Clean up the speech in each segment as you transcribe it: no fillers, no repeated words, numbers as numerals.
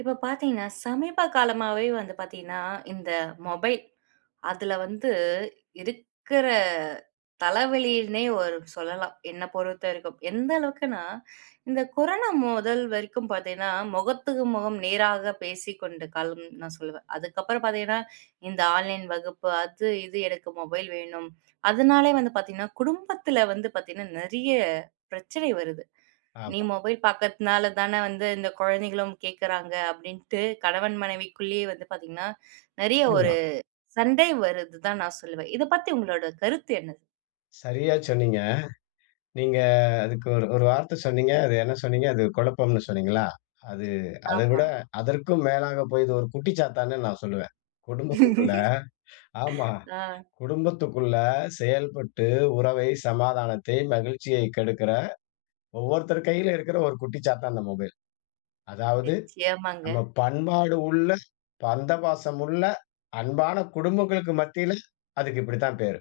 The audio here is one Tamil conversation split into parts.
இப்ப பாத்தீங்கன்னா, சமீப காலமாவே வந்து பாத்தீங்கன்னா, இந்த மொபைல் அதுல வந்து இருக்கிற தலைவலின்னே ஒரு சொல்லலாம். என்ன பொறுத்தவரைக்கும். எந்த அளவுக்குன்னா, இந்த கொரோனா முதல் வரைக்கும் பாத்தீங்கன்னா, முகத்துக்கு முகம் நேராக பேசிக்கொண்ட காலம் நான் சொல்லுவேன். அதுக்கப்புறம் பாத்தீங்கன்னா, இந்த ஆன்லைன் வகுப்பு அது இது எனக்கு மொபைல் வேணும். அதனாலே வந்து பாத்தீங்கன்னா, குடும்பத்துல வந்து பாத்தீங்கன்னா, நெறைய பிரச்சனை வருது. நீ ஆமா, மொபைல் பாக்கிறதுனால தானே வந்து இந்த குழந்தைகளும் கேட்குறாங்க அப்படின்ட்டு கணவன் மனைவிக்குள்ளேயே வந்து பார்த்தீங்கன்னா, நெறைய ஆமா. ஒரு சண்டை வருதுதான் நான் சொல்லுவேன். இத பத்தி உங்களோட கருத்து என்னது? சரியா சொன்னீங்க. நீங்க அதுக்கு ஒரு ஒரு வார்த்தை சொன்னீங்க. அது என்ன சொன்னீங்க? அது குழப்பம்னு சொன்னீங்களா? அது அத விட ஆமா. அதற்கும் மேலாக போய் இது ஒரு குட்டிச்சாத்தான்னு நான் சொல்லுவேன். குடும்பத்துக்குள்ள ஆமா. ஆ குடும்பத்துக்குள்ள செயல்பட்டு உறவை, சமாதானத்தை, மகிழ்ச்சியை கெடுக்கிற ஒவ்வொருத்தர் கையில இருக்கிற ஒரு குட்டிச்சாத்தான் அந்த மொபைல். அதாவது நிச்சயமாங்க. நம்ம பண்பாடு உள்ள, பந்தபாசம் உள்ள, அன்பான குடும்பங்களுக்கு மத்தியில அதுக்கு இப்படித்தான் பேரு.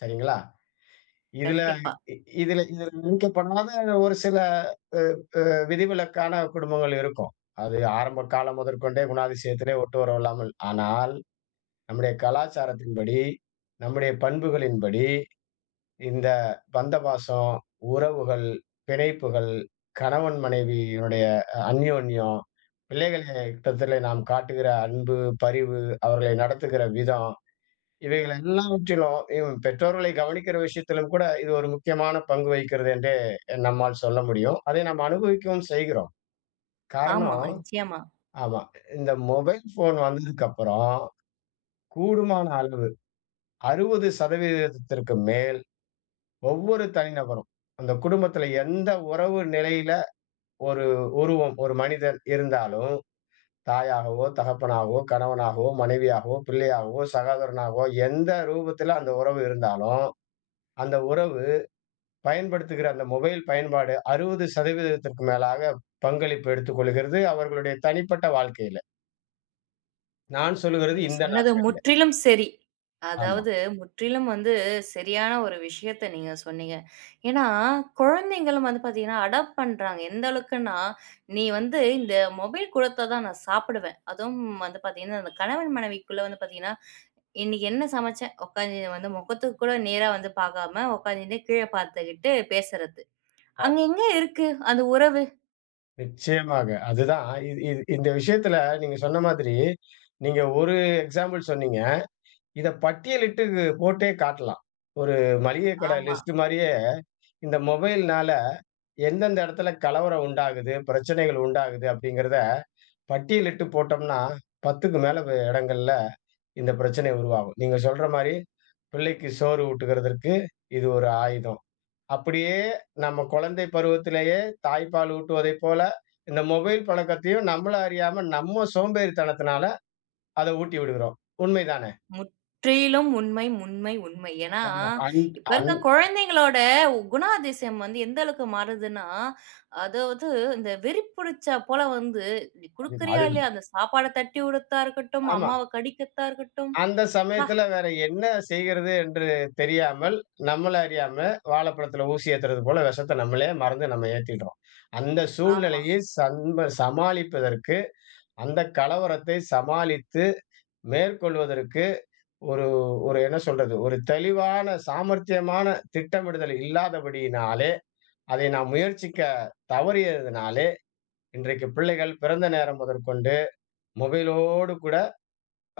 சரிங்களா? இதுல கண்டிப்பா. இ இதுல இதுல விதிக்கப்படாத ஒரு சில அ விதிவிலக்கான குடும்பங்கள் இருக்கும். அது ஆரம்ப காலம் முதற்கொண்டே குணாதிசயத்திலே ஒட்டு உறவு இல்லாமல். ஆனால் நம்முடைய கலாச்சாரத்தின்படி, நம்முடைய பண்புகளின்படி இந்த பந்தபாசம், உறவுகள், பிணைப்புகள், கணவன் மனைவியினுடைய அந்யோன்யம், பிள்ளைகள் இடத்திலே நாம் காட்டுகிற அன்பு, பரிவு, அவர்களை நடத்துகிற விதம் இவைகள் எல்லாவற்றிலும் பெற்றோர்களை கவனிக்கிற விஷயத்திலும் கூட இது ஒரு முக்கியமான பங்கு வகிக்கிறது என்றே நம்மால் சொல்ல முடியும். அதை நாம் அனுபவிக்கவும் செய்கிறோம். ஆமா, காரணம் நிச்சயமா. ஆமா. இந்த மொபைல் ஃபோன் வந்ததுக்கப்புறம் கூடுமான அளவு 60% மேல் ஒவ்வொரு தனிநபரும், அந்த குடும்பத்தில எந்த உறவு நிலையில ஒரு உருவம், ஒரு மனிதன் இருந்தாலும், தாயாகவோ, தகப்பனாகவோ, கணவனாகவோ, மனைவியாகவோ, பிள்ளையாகவோ, சகோதரனாகவோ எந்த ரூபத்தில அந்த உறவு இருந்தாலும், அந்த உறவு பயன்படுத்துகிற அந்த மொபைல் பயன்பாடு 60% மேலாக பங்களிப்பு எடுத்துக்கொள்கிறது அவர்களுடைய தனிப்பட்ட வாழ்க்கையில. நான் சொல்லுகிறது நீங்க இந்த சொன்னது நாட்களில. முற்றிலும் சரி. ஆமா. அதாவது முற்றிலும் வந்து சரியான ஒரு விஷயத்த நீங்க சொன்னீங்க. ஏன்னா, குழந்தைங்களும் வந்து பார்த்தீங்கன்னா, அடாப்ட் பண்றாங்க. எந்த அளவுக்குன்னா, "நீ வந்து இந்த மொபைல் குடுத்தா தான் நான் சாப்பிடுவேன்." அதுவும் வந்து பார்த்தீங்கன்னா, அந்த கணவன் மனைவிக்குள்ள வந்து பார்த்தீங்கன்னா, "இன்னைக்கு என்ன சமைச்சேன்?" உட்காந்து வந்து முகத்துக்கு கூட நேரா வந்து பார்க்காம உட்காந்துட்டு கீழ பார்த்துக்கிட்டு பேசுறது. அங்க ஆமா. எங்க இருக்கு அந்த உறவு? நிச்சயமாக. அதுதான் இது இது இந்த விஷயத்துல நீங்க சொன்ன மாதிரி, நீங்க ஒரு எக்ஸாம்பிள் சொன்னீங்க. இத பட்டியலிட்டு போட்டே காட்டலாம். ஒரு மளிகை கடை ஆமா. லிஸ்ட் மாரியே இந்த மொபைல்னால எந்தெந்த இடத்துல கலவரம் உண்டாகுது, பிரச்சனைகள் உண்டாகுது அப்படிங்கிறத பட்டியலிட்டு போட்டோம்னா 10க்கு மேல இடங்கள்ல இந்த பிரச்சனை உருவாகும். நீங்க சொல்ற மாரி, பிள்ளைக்கு சோறு ஊட்டுகிறதற்கு இது ஒரு ஆயுதம். அப்படியே நம்ம குழந்தை பருவத்திலேயே தாய்ப்பால் ஊட்டுவதைப் போல, இந்த மொபைல் பழக்கத்தையும் நம்மள அறியாம நம்ம சோம்பேறித்தனத்தினால அத ஊட்டி விடுகிறோம். உண்மைதானே? முற்றிலும் உண்மை, உண்மை, உண்மை. ஏன்னா, ஆமா. அந் இப்ப அந் இருக்க குழந்தைங்களோட குணாதிசயம் வந்து எந்த அளவுக்கு மாறுதுன்னா, அதாவது இந்த வெறி புடிச்சா போல வந்து, "நீ அதுதான், குடுக்குறியா அதுதான். இல்லையா?" அந்த சாப்பாட தட்டி உடத்தா இருக்கட்டும், ஆமா. அம்மாவ கடிக்கத்தா இருக்கட்டும். அந்த பா! சமயத்துல வேற என்ன செய்கிறது என்று தெரியாமல், நம்மள அறியாம வாழைப்பழத்தில ஊசி ஏத்துறது போல விஷத்த நம்மளே மறந்து நம்ம ஏத்திடுறோம். அந்த ஆமா. சூழ்நிலையை சமாளிப்பதற்கு அந்த கலவரத்தை சமாளித்து மேற்கொள்வதற்கு ஒரு ஒரு என்ன சொல்றது? ஒரு தெளிவான, சாமர்த்தியமான திட்டமிடுதல் இல்லாதபடியினாலே, அதை நாம் முயற்சிக்க தவறியதினாலே, இன்றைக்கு பிள்ளைகள் பிறந்த நேரம் முதற்கொண்டு மொபைலோடு கூட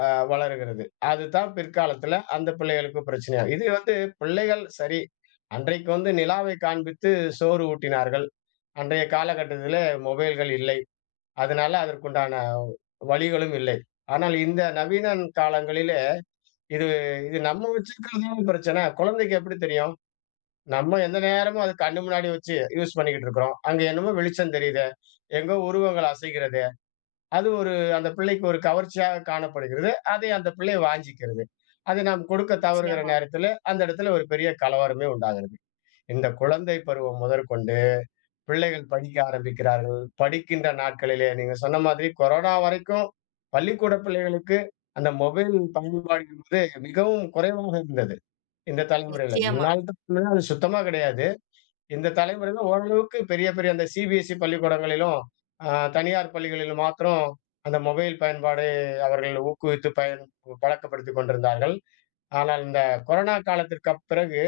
அ வளருகிறது. அதுதான் பிற்காலத்துல அந்த பிள்ளைகளுக்கு பிரச்சனையா இது வந்து பிள்ளைகள் சரி, அன்றைக்கு வந்து நிலாவை காண்பித்து சோறு ஊட்டினார்கள். அன்றைய காலகட்டத்திலே மொபைல்கள் இல்லை. அதனால அதற்குண்டான வழிகளும் இல்லை. ஆனால் இந்த நவீன காலங்களிலே இது இது நம்ம வச்சிருக்கிறதுதான் பிரச்சனை. குழந்தைக்கு எப்படி தெரியும்? நம்ம எந்த நேரமும் அது கண்ணு முன்னாடி வச்சு யூஸ் பண்ணிக்கிட்டு இருக்கிறோம். அங்க என்னமோ வெளிச்சம் தெரியுதே, எங்கோ உருவங்கள் அசைகிறது. அது ஒரு அந்த பிள்ளைக்கு ஒரு கவர்ச்சியாக காணப்படுகிறது. அதை அந்த பிள்ளை வாஞ்சிக்கிறது. அதை நாம் கொடுக்க தவறுகிற நிச்சயமா, நேரத்திலே, அந்த இடத்துல ஒரு பெரிய கலவரமே உண்டாகிறது. இந்த குழந்தை பருவம் முதற்கொண்டு பிள்ளைகள் படிக்க ஆரம்பிக்கிறார்கள். படிக்கின்ற நாட்களிலே நீங்க சொன்ன மாதிரி கொரோனா வரைக்கும் பள்ளிக்கூட பிள்ளைகளுக்கு அந்த மொபைல் பயன்பாடு என்பது மிகவும் குறைவாக இருந்தது. இந்த தலைமுறையில. நிச்சயமா. முன்னால அது சுத்தமா கிடையாது. இந்த தலைமுறையில ஓரளவுக்கு பெரிய பெரிய அந்த சிபிஎஸ்இ பள்ளிக்கூடங்களிலும், அ தனியார் பள்ளிகளிலும் மாத்திரம் அந்த மொபைல் பயன்பாடு அவர்கள் ஊக்குவித்து பழக்கப்படுத்திக் கொண்டிருந்தார்கள். ஆனால் இந்த கொரோனா காலத்திற்கு பிறகு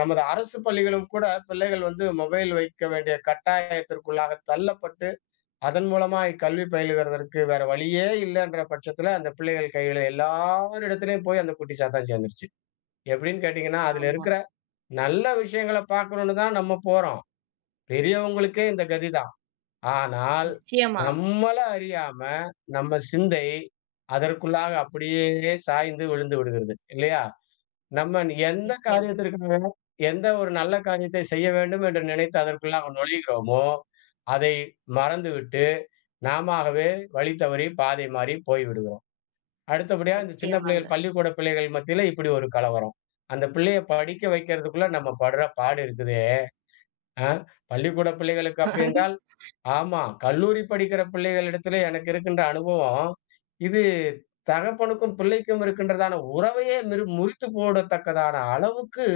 நமது அரசு பள்ளிகளும் கூட பிள்ளைகள் வந்து மொபைல் வைக்க வேண்டிய கட்டாயத்திற்குள்ளாக தள்ளப்பட்டு, அதன் மூலமா கல்வி பயிலுகிறதற்கு வேற வழியே இல்லன்ற பட்சத்துல, அந்த பிள்ளைகள் கையில எல்லாரிடத்திலயும் போய் அந்த குட்டி சாத்தான் சேர்ந்துருச்சு. எப்படின்னு கேட்டீங்கன்னா, அதுல ஆமா. இருக்கிற நல்ல விஷயங்கள பார்க்கணும்னு தான் நம்ம போறோம். பெரியவங்களுக்கே இந்த கதிதான். ஆனால், நிச்சயமா, நம்மள அறியாம நம்ம சிந்தை அதற்குள்ளாக அப்படியே சாய்ந்து விழுந்து விடுகிறது. இல்லையா? நம்ம எந்த நிச்சயம், காரியத்திற்காக, எந்த ஒரு நல்ல காரியத்தை செய்ய வேண்டும் என்று நினைத்து அதற்குள்ளாக நுழைகிறோமோ, அதை மறந்துவிட்டு, நாமாகவே வழி தவறி, பாதை மாறி போய்விடுகிறோம். அடுத்தபடியா இந்த சின்ன நிச்சயமாங்க. பிள்ளைகள், பள்ளிக்கூட பிள்ளைகள் மத்தியில இப்படி ஒரு கலவரம். அந்த பிள்ளைய படிக்க வைக்கிறதுக்குள்ள நம்ம படுற பாடு இருக்குதே! ஆ பள்ளிக்கூட பிள்ளைகளுக்கு அப்படி என்றால் ஆமா. கல்லூரி படிக்கிற பிள்ளைகளிடத்திலே எனக்கு இருக்கின்ற அனுபவம், இது தகப்பனுக்கும், பிள்ளைக்கும் இருக்கின்றதான உறவையே முறித்து போடத்தக்கதான அளவுக்கு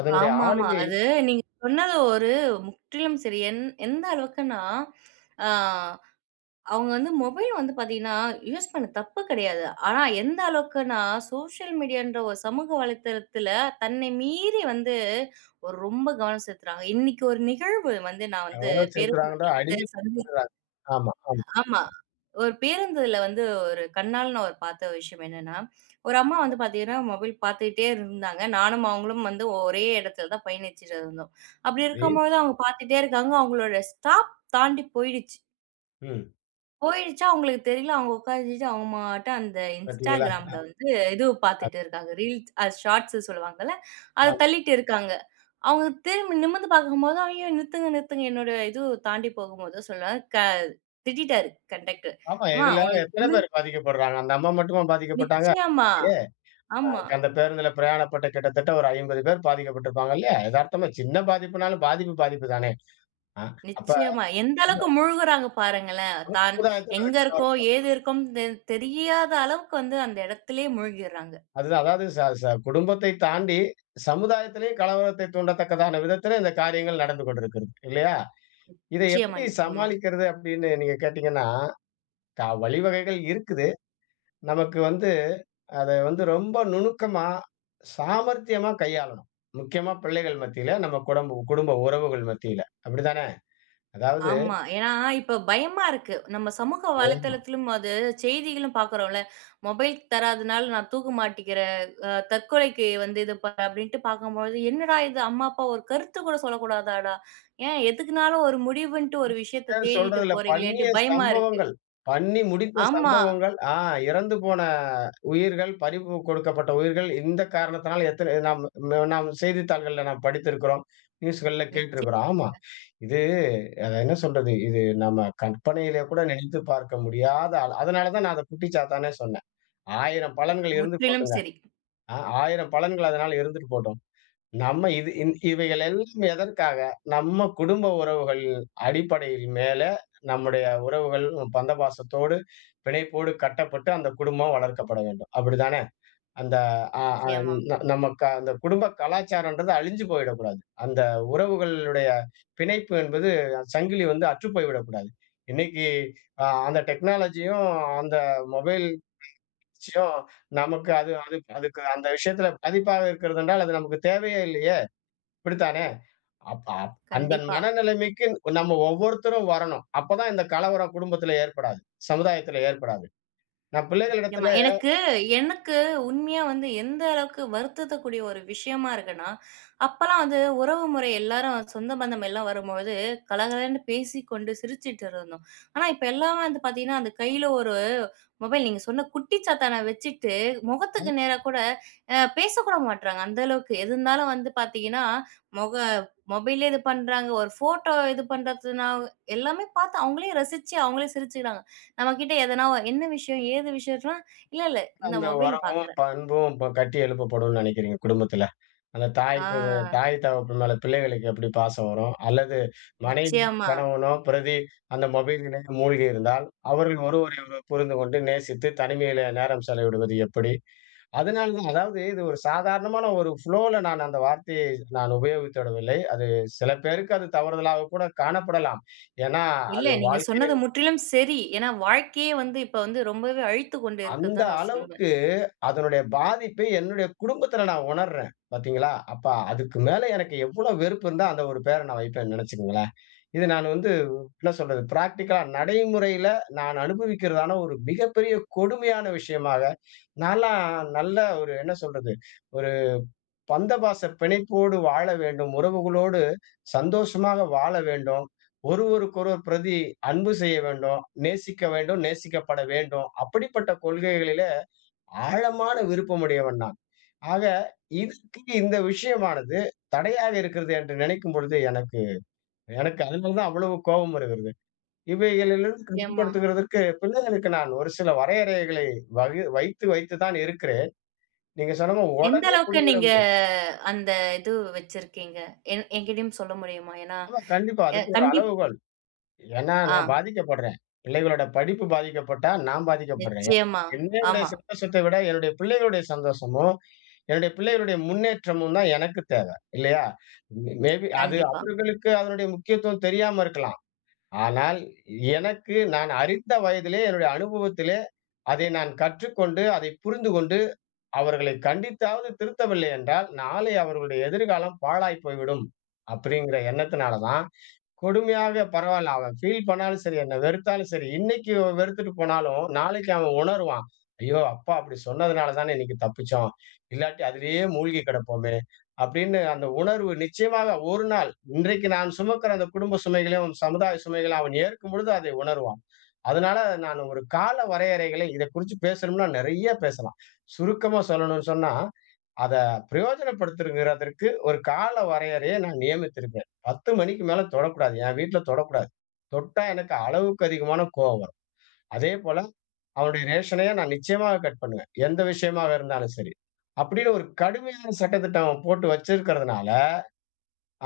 அதனுடைய ஆமாமா. ஆளுகை அது நீங்க சொன்னது ஒரு முற்றிலும் சரி. என் எந்த அளவுக்குன்னா, ஆ அவங்க வந்து மொபைல் வந்து பார்த்தீங்கன்னா, யூஸ் பண்ண தப்பு கிடையாது. ஆனா எந்த அளவுக்குன்னா, சோஷியல் மீடியான்ற ஒரு சமூக வலைத்தளத்தில தன்னை மீறி வந்து ஒரு ரொம்ப கவனம் செலுத்துறாங்க. இன்னைக்கு ஒரு நிகழ்வு வந்து நான் வந்து கவனம் பேருந்துல செலுத்துறாங்கன்ற வந்து அடிமைப்படுத்துறாங்க. ஆமா, ஆமா. ஆமா. ஒரு பேருந்துல வந்து ஒரு கண்ணால நான் ஒரு பார்த்த விஷயம் என்னன்னா, ஒரு அம்மா வந்து பார்த்தீங்கன்னா, மொபைல் பார்த்துக்கிட்டே இருந்தாங்க. நானும் அவங்களும் வந்து ஒரே இடத்துல தான் பயணிச்சுட்டு இருந்தோம். அப்படி சரி. இருக்கும்பொழுது அவங்க பார்த்துட்டே இருக்காங்க. அவங்களோட ஸ்டாப் தாண்டி போயிடுச்சு. ம். போயிடுச்சா அவங்களுக்கு தெரியல. அவங்க உட்காந்துட்டு அவங்க மாட்டும் அந்த பார்த்தீங்களா? Instagramல வந்து இது பார்த்துட்டு அது இருக்காங்க. ரீல்ஸ் அது ஷார்ட்ஸ்ன்னு சொல்லுவாங்கல்ல. அத ஆ தள்ளிட்டு இருக்காங்க. அவங்க திரும்பி நிமிர்ந்து பார்க்கும்போது, "ஐயோ! நிறுத்துங்க, நிறுத்துங்க." என்னோட இது தாண்டி போகும்போது சொல்ல க திட்டிட்டாரு கண்டக்டர். ஆமா. "அம்மா இதுல உனக்கு எத்தன பேர் பாதிக்கப்படுறாங்க? அந்த அம்மா மட்டுமா பாதிக்கப்பட்டாங்க? நிச்சயமா இல்லையே. ஆமா. அந்த பேருந்துல பிரயாணப்பட்ட கிட்டத்தட்ட ஒரு 50 பேர் பாதிக்கப்பட்டிருப்பாங்க இல்லையா? எதார்த்தமா சின்ன பாதிப்புனாலும் பாதிப்பு, பாதிப்பு தானே! ஆ அப்ப நிச்சயமா. எந்த நம்ம அளவுக்கு முழுகுறாங்க பாருங்களேன். தான் சமுதாயத்துல அது எங்க இருக்கோம், கலவரம். ஏது இருக்கோம்ன்னு தெரியாத அளவுக்கு வந்து அந்த இடத்திலேயே மூழ்கிடுறாங்க. அதுதான் அதாவது ச ச குடும்பத்தை தாண்டி சமுதாயத்திலேயே கலவரத்தை தூண்டத்தக்கதான விதத்தில இந்த காரியங்கள் நடந்து கொண்டிருக்கிறது. இல்லையா? இதை நிச்சயமா, எப்படி நிச்சயமா." சமாளிக்கிறது அப்படின்னு நீங்க கேட்டீங்கன்னா வழிவகைகள் இருக்குது. நமக்கு வந்து அத வந்து ரொம்ப நுணுக்கமா, சாமர்த்தியமா கையாளணும். முக்கியமா பிள்ளைகள் மத்தியில, நம்ம குடும்ப உறவுகள் மத்தியில. அப்படித்தானே? ஆமா. ஏன்னா, இப்ப பயமா இருக்கு. நம்ம சமூக அதாவது வலைத்தளத்திலும் அது செய்திகளும் பார்க்குறோம்ல. மொபைல் தராதனால நான் தூக்க மாட்டிக்கிறேன். தற்கொலைக்கு வந்து இது அப்படின்ட்டு பார்க்கும்பொழுது, என்னடா இது அம்மா, அப்பா ஒரு கருத்து கூட சொல்லக்கூடாதாடா? ஏன் எதுக்குனாலும் ஒரு முடிவுன்ட்டு ஒரு விஷயத்த அதான் தேடிட்டு சொல்றேன்ல. போறீங்களேன்ட்டு பண்ணிய பயமா இருக்கு. சம்பவங்கள். பண்ணி முடித்த ஆமா. சம்பவங்கள். இறந்து போன உயிர்கள், பறிவு கொடுக்கப்பட்ட உயிர்கள் இந்த காரணத்தினால எத்தனை நாம் நாம் செய்தித்தாள்கள்ல நாம் படித்திருக்கிறோம். நியூஸ்கள்ல நிச்சயம். கேட்டிருக்கிறோம். ஆமா. இது அத என்ன சொல்றது? இது நம்ம கற்பனையிலே கூட நினைத்து பார்க்க முடியாத அதனால தான் நான் அத குட்டிச்சாத்தானே சொன்னேன். 1000 பலன்கள் இருந்து முற்றிலும் போட்டுங்க. சரி. ஆ 1000 பலன்கள் அதனால இருந்துட்டு போட்டும். நம்ம இது இந் இவைகள் எல்லாம் எதற்காக? நம்ம குடும்ப உறவுகள் அடிப்படையில் மேல நம்முடைய உறவுகள் பந்த பாசத்தோடு, பிணைப்போடு கட்டப்பட்டு அந்த குடும்பம் வளர்க்கப்பட வேண்டும். அப்படிதானே? அந்த அ அ நிச்சயமா. ந நம்ம க அந்த குடும்ப கலாச்சாரம்ன்றது அழிஞ்சு போயிடக்கூடாது. அந்த உறவுகளுடைய பிணைப்பு என்பது சங்கிலி வந்து அற்று போய்விடக்கூடாது. இன்னைக்கு அந்த டெக்னாலஜியும், அந்த மொபைல் ச்சியும் நமக்கு அது அது அதுக்கு அந்த விஷயத்துல பாதிப்பாக இருக்கிறது என்றால், அது நமக்கு தேவையே இல்லையே! இப்படித்தானே? அப்ப அப் அந்த கண்டிப்பா. மனநிலைமைக்கு நம்ம ஒவ்வொருத்தரும் வரணும். அப்பதான் இந்த கலவரம் குடும்பத்தில ஏற்படாது. சமுதாயத்தில ஏற்படாது. நான் பிள்ளைகளிடத்தில நிச்சயமா. எனக்கு எனக்கு உண்மையா வந்து எந்த அளவுக்கு வருத்தத்தக்கூடிய ஒரு விஷயமா இருக்குன்னா, அப்பலாம் வந்து உறவு முறை எல்லாரும் சொந்த பந்தம் எல்லாம் வரும்பொழுது கலகலன்னு பேசிக்கொண்டு சிரிச்சுட்டு இருந்தோம். ஆனா இப்ப எல்லாம் வந்து பார்த்தீங்கன்னா, அந்த கையில ஒரு மொபைல் நீங்க சொன்ன குட்டி சாத்தான வச்சுட்டு முகத்துக்கு நேரா கூட பேசக்கூட மாட்றாங்க. அந்த அளவுக்கு. எது இருந்தாலும் வந்து பார்த்தீங்கன்னா, மொக மொபைலே இது பண்றாங்க. ஒரு ஃபோட்டோ இது பண்றதுனா எல்லாமே பார்த்து அவங்களே ரசிச்சு, அவங்களே சிரிச்சுக்கிறாங்க. நம்மகிட்ட எதனா என்ன விஷயம்? ஏது விஷயம்னா இல்ல, இல்ல. இந்த அந்த மொபைல்ல உறவும், பாக்குறேன். பண்பும் இப்ப கட்டி எழுப்பப்படும்னு நினைக்கிறீங்க குடும்பத்துல? அந்த ஆ தாய்க்கு தாய் தகப்பன் மேல பிள்ளைகளுக்கு எப்படி பாசம் வரும்? அல்லது மனைவியோ, நிச்சயமா. கணவனோ பிரதி அந்த மொபைலிலே மூழ்கி இருந்தால், அவர்கள் ஒருவரை ஒருவர் புரிந்து கொண்டு நேசித்து தனிமையிலே நேரம் செலவிடுவது எப்படி? அதனால தான் அதாவது இது ஒரு சாதாரணமான ஒரு ஃப்ளோல நான் அந்த வார்த்தையை நான் உபயோகித்து விடவில்லை. அது சில பேருக்கு அது தவறுதலாக கூட காணப்படலாம். ஏன்னா, இல்ல அது நீங்க வாழ்க்கை சொன்னது முற்றிலும் சரி. ஏன்னா வாழ்க்கையே வந்து இப்ப வந்து ரொம்பவே அழித்துக் கொண்டு இருக்குன்னு அந்த தான் நான் சொல்லுவேன். அளவுக்கு அதனுடைய பாதிப்பை என்னுடைய குடும்பத்துல நான் உணர்றேன். பார்த்தீங்களா? அப்ப அதுக்கு மேல எனக்கு எவ்ளோ வெறுப்பு இருந்தா அந்த ஒரு பேர நான் வைப்பேன்னு நெனச்சுக்கங்களேன். இது நான் வந்து என்ன சொல்றது? பிராக்டிகலா நடைமுறையில நான் அனுபவிக்கிறதான ஒரு மிகப்பெரிய கொடுமையான விஷயமாக, நான்லாம் நல்ல ஒரு என்ன சொல்றது? ஒரு பந்தபாச பிணைப்போடு வாழ வேண்டும். உறவுகளோடு சந்தோஷமாக வாழ வேண்டும். ஒருவருக்கொருவர் பிரதி அன்பு செய்ய வேண்டும். நேசிக்க வேண்டும், நேசிக்கப்பட வேண்டும். அப்படிப்பட்ட கொள்கைகளிலே ஆழமான விருப்பமுடையவன் நான். ஆக இதுக்கு இந்த விஷயமானது தடையாக இருக்கிறது என்று நினைக்கும் பொழுது எனக்கு எனக்கு அதனால தான் அவ்வளவு கோபம் வருகிறது. இவைகளிலிருந்து நிச்சயமா. கட்டுப்படுத்துகிறதற்கு பிள்ளைகளுக்கு நான் ஒரு சில வரையறைகளை வைத்து வைத்து தான் இருக்கிறேன். நீங்க சொன்ன மாரி எந்த உடனே அளவுக்கு பிடிங்கிட நீங்க முடியாது. அந்த இது வச்சிருக்கீங்க? என் என்கிட்டயும் சொல்ல முடியுமா? ஏன்னா, ஆமா, கண்டிப்பா. எ அதுக்கு ஒரு கண்டிப் அளவுகோல். ஏன்னா நான் ஆ பாதிக்கப்படுறேன். பிள்ளைகளோட படிப்பு பாதிக்கப்பட்டா நான் பாதிக்கப்படுறேன். நிச்சயமா. என்னுடைய ஆமா. சந்தோஷத்தை விட என்னுடைய பிள்ளைகளுடைய சந்தோஷமும், என்னுடைய பிள்ளைகளுடைய முன்னேற்றமும் தான் எனக்கு தேவை. இல்லையா? மேபி அது கண்டிப்பா. அவர்களுக்கு அதனுடைய முக்கியத்துவம் தெரியாம இருக்கலாம். ஆனால் எனக்கு நான் அறிந்த வயதிலே, என்னுடைய அனுபவத்திலே அதை நான் கற்றுக்கொண்டு, அதை புரிந்துகொண்டு, அவர்களை கண்டித்தாவது திருத்தவில்லை என்றால், நாளை அவர்களுடைய எதிர்காலம் பாழாய் போய்விடும். அப்படிங்கிற எண்ணத்தினால தான் கொடுமையாக பரவால்ல. அவன் ஃபீல் பண்ணாலும் சரி, என்ன வெறுத்தாலும் சரி, இன்னைக்கு இவன் வெறுத்துட்டு போனாலும், நாளைக்கு அவன் உணருவான். ஐயோ! அப்பா அப்படி சொன்னதுனால தானே இன்னைக்கு தப்பிச்சோம். இல்லாட்டி அதிலேயே மூழ்கி கிடப்போமே! அப்படின்னு அந்த உணர்வு நிச்சயமாக ஒரு நாள், இன்றைக்கு நான் சுமக்கிற அந்த குடும்ப சுமைகளையும், சமுதாய சுமைகளையும் அவன் ஏற்கும் பொழுது அதை உணருவான். அதனால நான் ஒரு கால வரையறைகளை இத குறிச்சு பேசணும்னா நெறைய பேசலாம். சுருக்கமா சொல்லணும்னு சொன்னா, அத பிரயோஜனப்படுத்துங்கிறதற்கு ஒரு கால வரையறைய நான் நியமித்திருப்பேன். 10 மணிக்கு மேல தொடக்கூடாது. என் வீட்ல தொடக்கூடாது. தொட்டா எனக்கு அளவுக்கு அதிகமான கோவம் வரும். அதேபோல அவனுடைய ரேஷனையும் நான் நிச்சயமாக கட் பண்ணுவேன். எந்த விஷயமாக இருந்தாலும் சரி. அப்படின்னு ஒரு கடுமையான சட்டத்திட்டம் போட்டு வச்சிருக்கிறதுனால,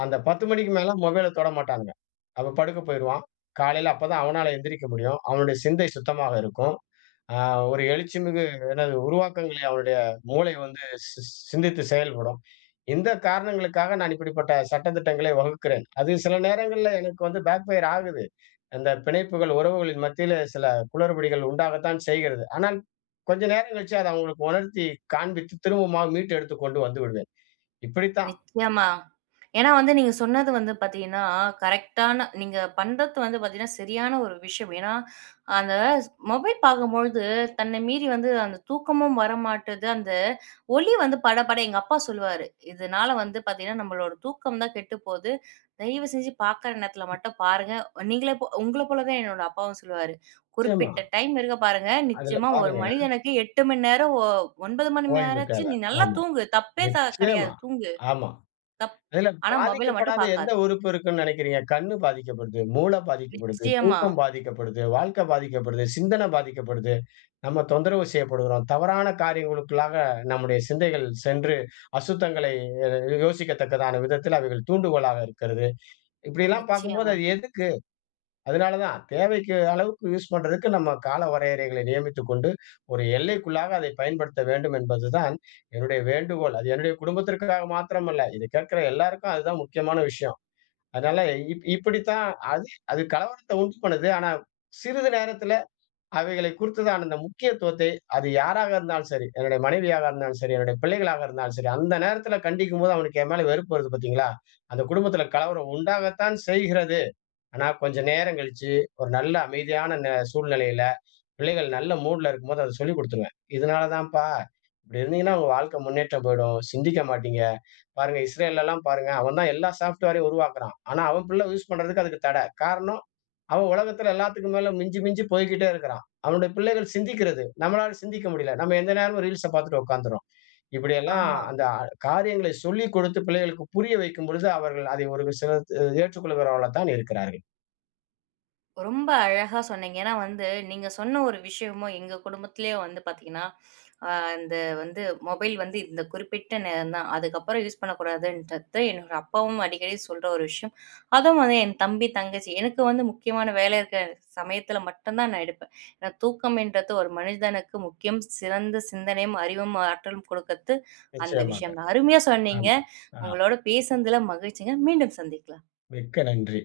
அந்த 10 மணிக்கு மேல மொபைல தொட மாட்டானுங்க. அவன் படுக்க போயிருவான். காலையில அப்பதான் அவனால எந்திரிக்க முடியும். அவனுடைய சிந்தை சுத்தமாக இருக்கும். ஆ ஒரு எழுச்சிமிகு எனது உருவாக்கங்களை அவருடைய மூளை வந்து சிந்தித்து செயல்படும். இந்த காரணங்களுக்காக நான் இப்படிப்பட்ட சட்டதிட்டங்களை வகுக்கிறேன். அது சில நேரங்கள்ல எனக்கு வந்து பேக் ஃபயர் ஆகுது. அந்த பிணைப்புகள், உறவுகளின் மத்தியில சில குளறுபடிகள் உண்டாகத்தான் செய்கிறது. ஆனால் கொஞ்ச நேரம் கழிச்சு அத அவங்களுக்கு உணர்த்தி காண்பித்து திரும்பமா மீட்டு எடுத்து கொண்டு வந்து விடுவேன். இப்படித்தான். நிச்சயமா. ஏன்னா வந்து நீங்க சொன்னது வந்து பார்த்தீங்கன்னா, கரெக்ட்டான நீங்க பண்றது வந்து பார்த்தீங்கன்னா, சரியான ஒரு விஷயம். ஏன்னா, அந்த மொபைல் பார்க்கும்பொழுது தன்னை மீறி வந்து அந்த தூக்கமும் வரமாட்டுது. அந்த ஒளி வந்து படபட எங்க அப்பா சொல்லுவாரு. இதனால வந்து பார்த்தீங்கன்னா, நம்மளோட தூக்கம் தான் கெட்டு போது. தயவு செஞ்சு பார்க்குற நேரத்தில மட்டும் பாருங்க. நீங்களே போ உங்கள போல தான் என்னோட அப்பாவும் சொல்லுவாரு. நிச்சயமா. குறிப்பிட்ட டைம் இருக்க பாருங்க. அதுல நிச்சயமா ஒரு பாருங்க மனிதனுக்கு 8 மணி நேரம், 9 மணி ஓய்வு நேரமாச்சு தேவை. நீ நல்லா ஆமா. தூங்கு. தப்பே கிடையாது. நிச்சயமா. தூங்கு. ஆமா. தப் அதுல ஆனா மொபைல மட்டும் பாதிக்கப்படாத எந்த பாக்காத. உறுப்பு இருக்குன்னு நினைக்கிறீங்க? கண்ணு பாதிக்கப்படுது, மூளை பாதிக்கப்படுது, நிச்சயமா, தூக்கம் பாதிக்கப்படுது, வாழ்க்கை பாதிக்கப்படுது, சிந்தனை பாதிக்கப்படுது. நம்ம தொந்தரவு செய்யப்படுகிறோம். தவறான காரியங்களுக்குள்ளாக நம்முடைய சிந்தைகள் சென்று அசுத்தங்களை அ யோசிக்கத்தக்கதான விதத்தில் அவைகள் தூண்டுகோலாக இருக்கிறது. இப்படியெல்லாம் பார்க்கும்போது நிச்சயமா. அது எதுக்கு அதனாலதான் தேவைக்கு அளவுக்கு யூஸ் பண்றதுக்கு நம்ம கால வரையறைகளை நியமித்துக் கொண்டு ஒரு எல்லைக்குள்ளாக அதை பயன்படுத்த வேண்டும் என்பதுதான் என்னுடைய வேண்டுகோள். அது என்னுடைய குடும்பத்திற்காக மாத்திரமல்ல. இதை கேட்கிற எல்லாருக்கும் அதுதான் முக்கியமான விஷயம். அதனால இப்படித்தான் அது அது கலவரத்த உண்டு பண்ணுது. ஆனா சிறிது நேரத்துல அவைகளை குறித்துதான் அந்த முக்கியத்துவத்தை அது யாராக இருந்தாலும் சரி, என்னுடைய மனைவியாக இருந்தாலும் சரி, என்னுடைய பிள்ளைகளாக இருந்தாலும் சரி, அந்த நேரத்துல கண்டிக்கும்போது அவனுக்கு என் மேல வெறுப்பு வருது பார்த்தீங்களா? அந்த குடும்பத்துல கலவரம் உண்டாகத்தான் செய்கிறது. ஆனா கொஞ்ச நேரம் கழிச்சு, ஒரு நல்ல அமைதியான சூழ்நிலையில, பிள்ளைகள் நல்ல மூட்ல இருக்கும்போது அத சொல்லிக் குடுத்துருவேன். இதனால தான்ப்பா, இப்படி இருந்தீங்கன்னா உங்க வாழ்க்கை முன்னேற்றம் போயிடும். சிந்திக்க மாட்டீங்க. பாருங்க இஸ்ரேல்லலாம் பாருங்க, அவன் தான் எல்லா சாஃப்ட்வேரையும் உருவாக்குறான். ஆனா அவன் பிள்ளை யூஸ் பண்றதுக்கு அதுக்கு தடை. காரணம், அவன் உலகத்துல எல்லாத்துக்கும் மேல மிஞ்சி மிஞ்சி போய்க்கிட்டே இருக்கிறான். அவனுடைய பிள்ளைகள் சிந்திக்கிறது. நம்மளால சிந்திக்க முடியல. நம்ம எந்த நேரமும் ரீல்ஸ பார்த்துட்டு உட்கார்ந்துர்றோம். இப்படியெல்லாம் ஆமா. அந்த காரியங்களை சொல்லிக் கொடுத்து பிள்ளைகளுக்கு புரிய வைக்கும் பொழுது, அவர்கள் அதை ஒரு சிலர் ஏற்றுக்கொள்கிறவர்களா தான் இருக்கிறார்கள். ரொம்ப அழகா சொன்னீங்க. ஏன்னா வந்து, நீங்க சொன்ன ஒரு விஷயமும் எங்க குடும்பத்திலேயே வந்து பாத்தீங்கன்னா, அ இந்த வந்து மொபைல் வந்து இந்த குறிப்பிட்ட நேரம் தான். அதுக்கப்புறம் யூஸ் பண்ணக்கூடாதுன்றது என்னோட அப்பாவும் அடிக்கடி சொல்ற ஒரு விஷயம். அதுவும் வந்து என் தம்பி, தங்கச்சி எனக்கு வந்து முக்கியமான வேலை இருக்கிற சமயத்துல மட்டும் தான் நான் எடுப்பேன். ஏன்னா தூக்கம்ன்றது ஒரு மனிதனுக்கு முக்கியம். சிறந்த சிந்தனையும், அறிவும், ஆற்றலும் கொடுக்கறது அந்த நிச்சயமாக. விஷயம் தான். அருமையா சொன்னீங்க. ஆமா. ஆ உங்களோட பேசுனதுல மகிழ்ச்சிங்க. மீண்டும் சந்திக்கலாம். மிக்க நன்றி.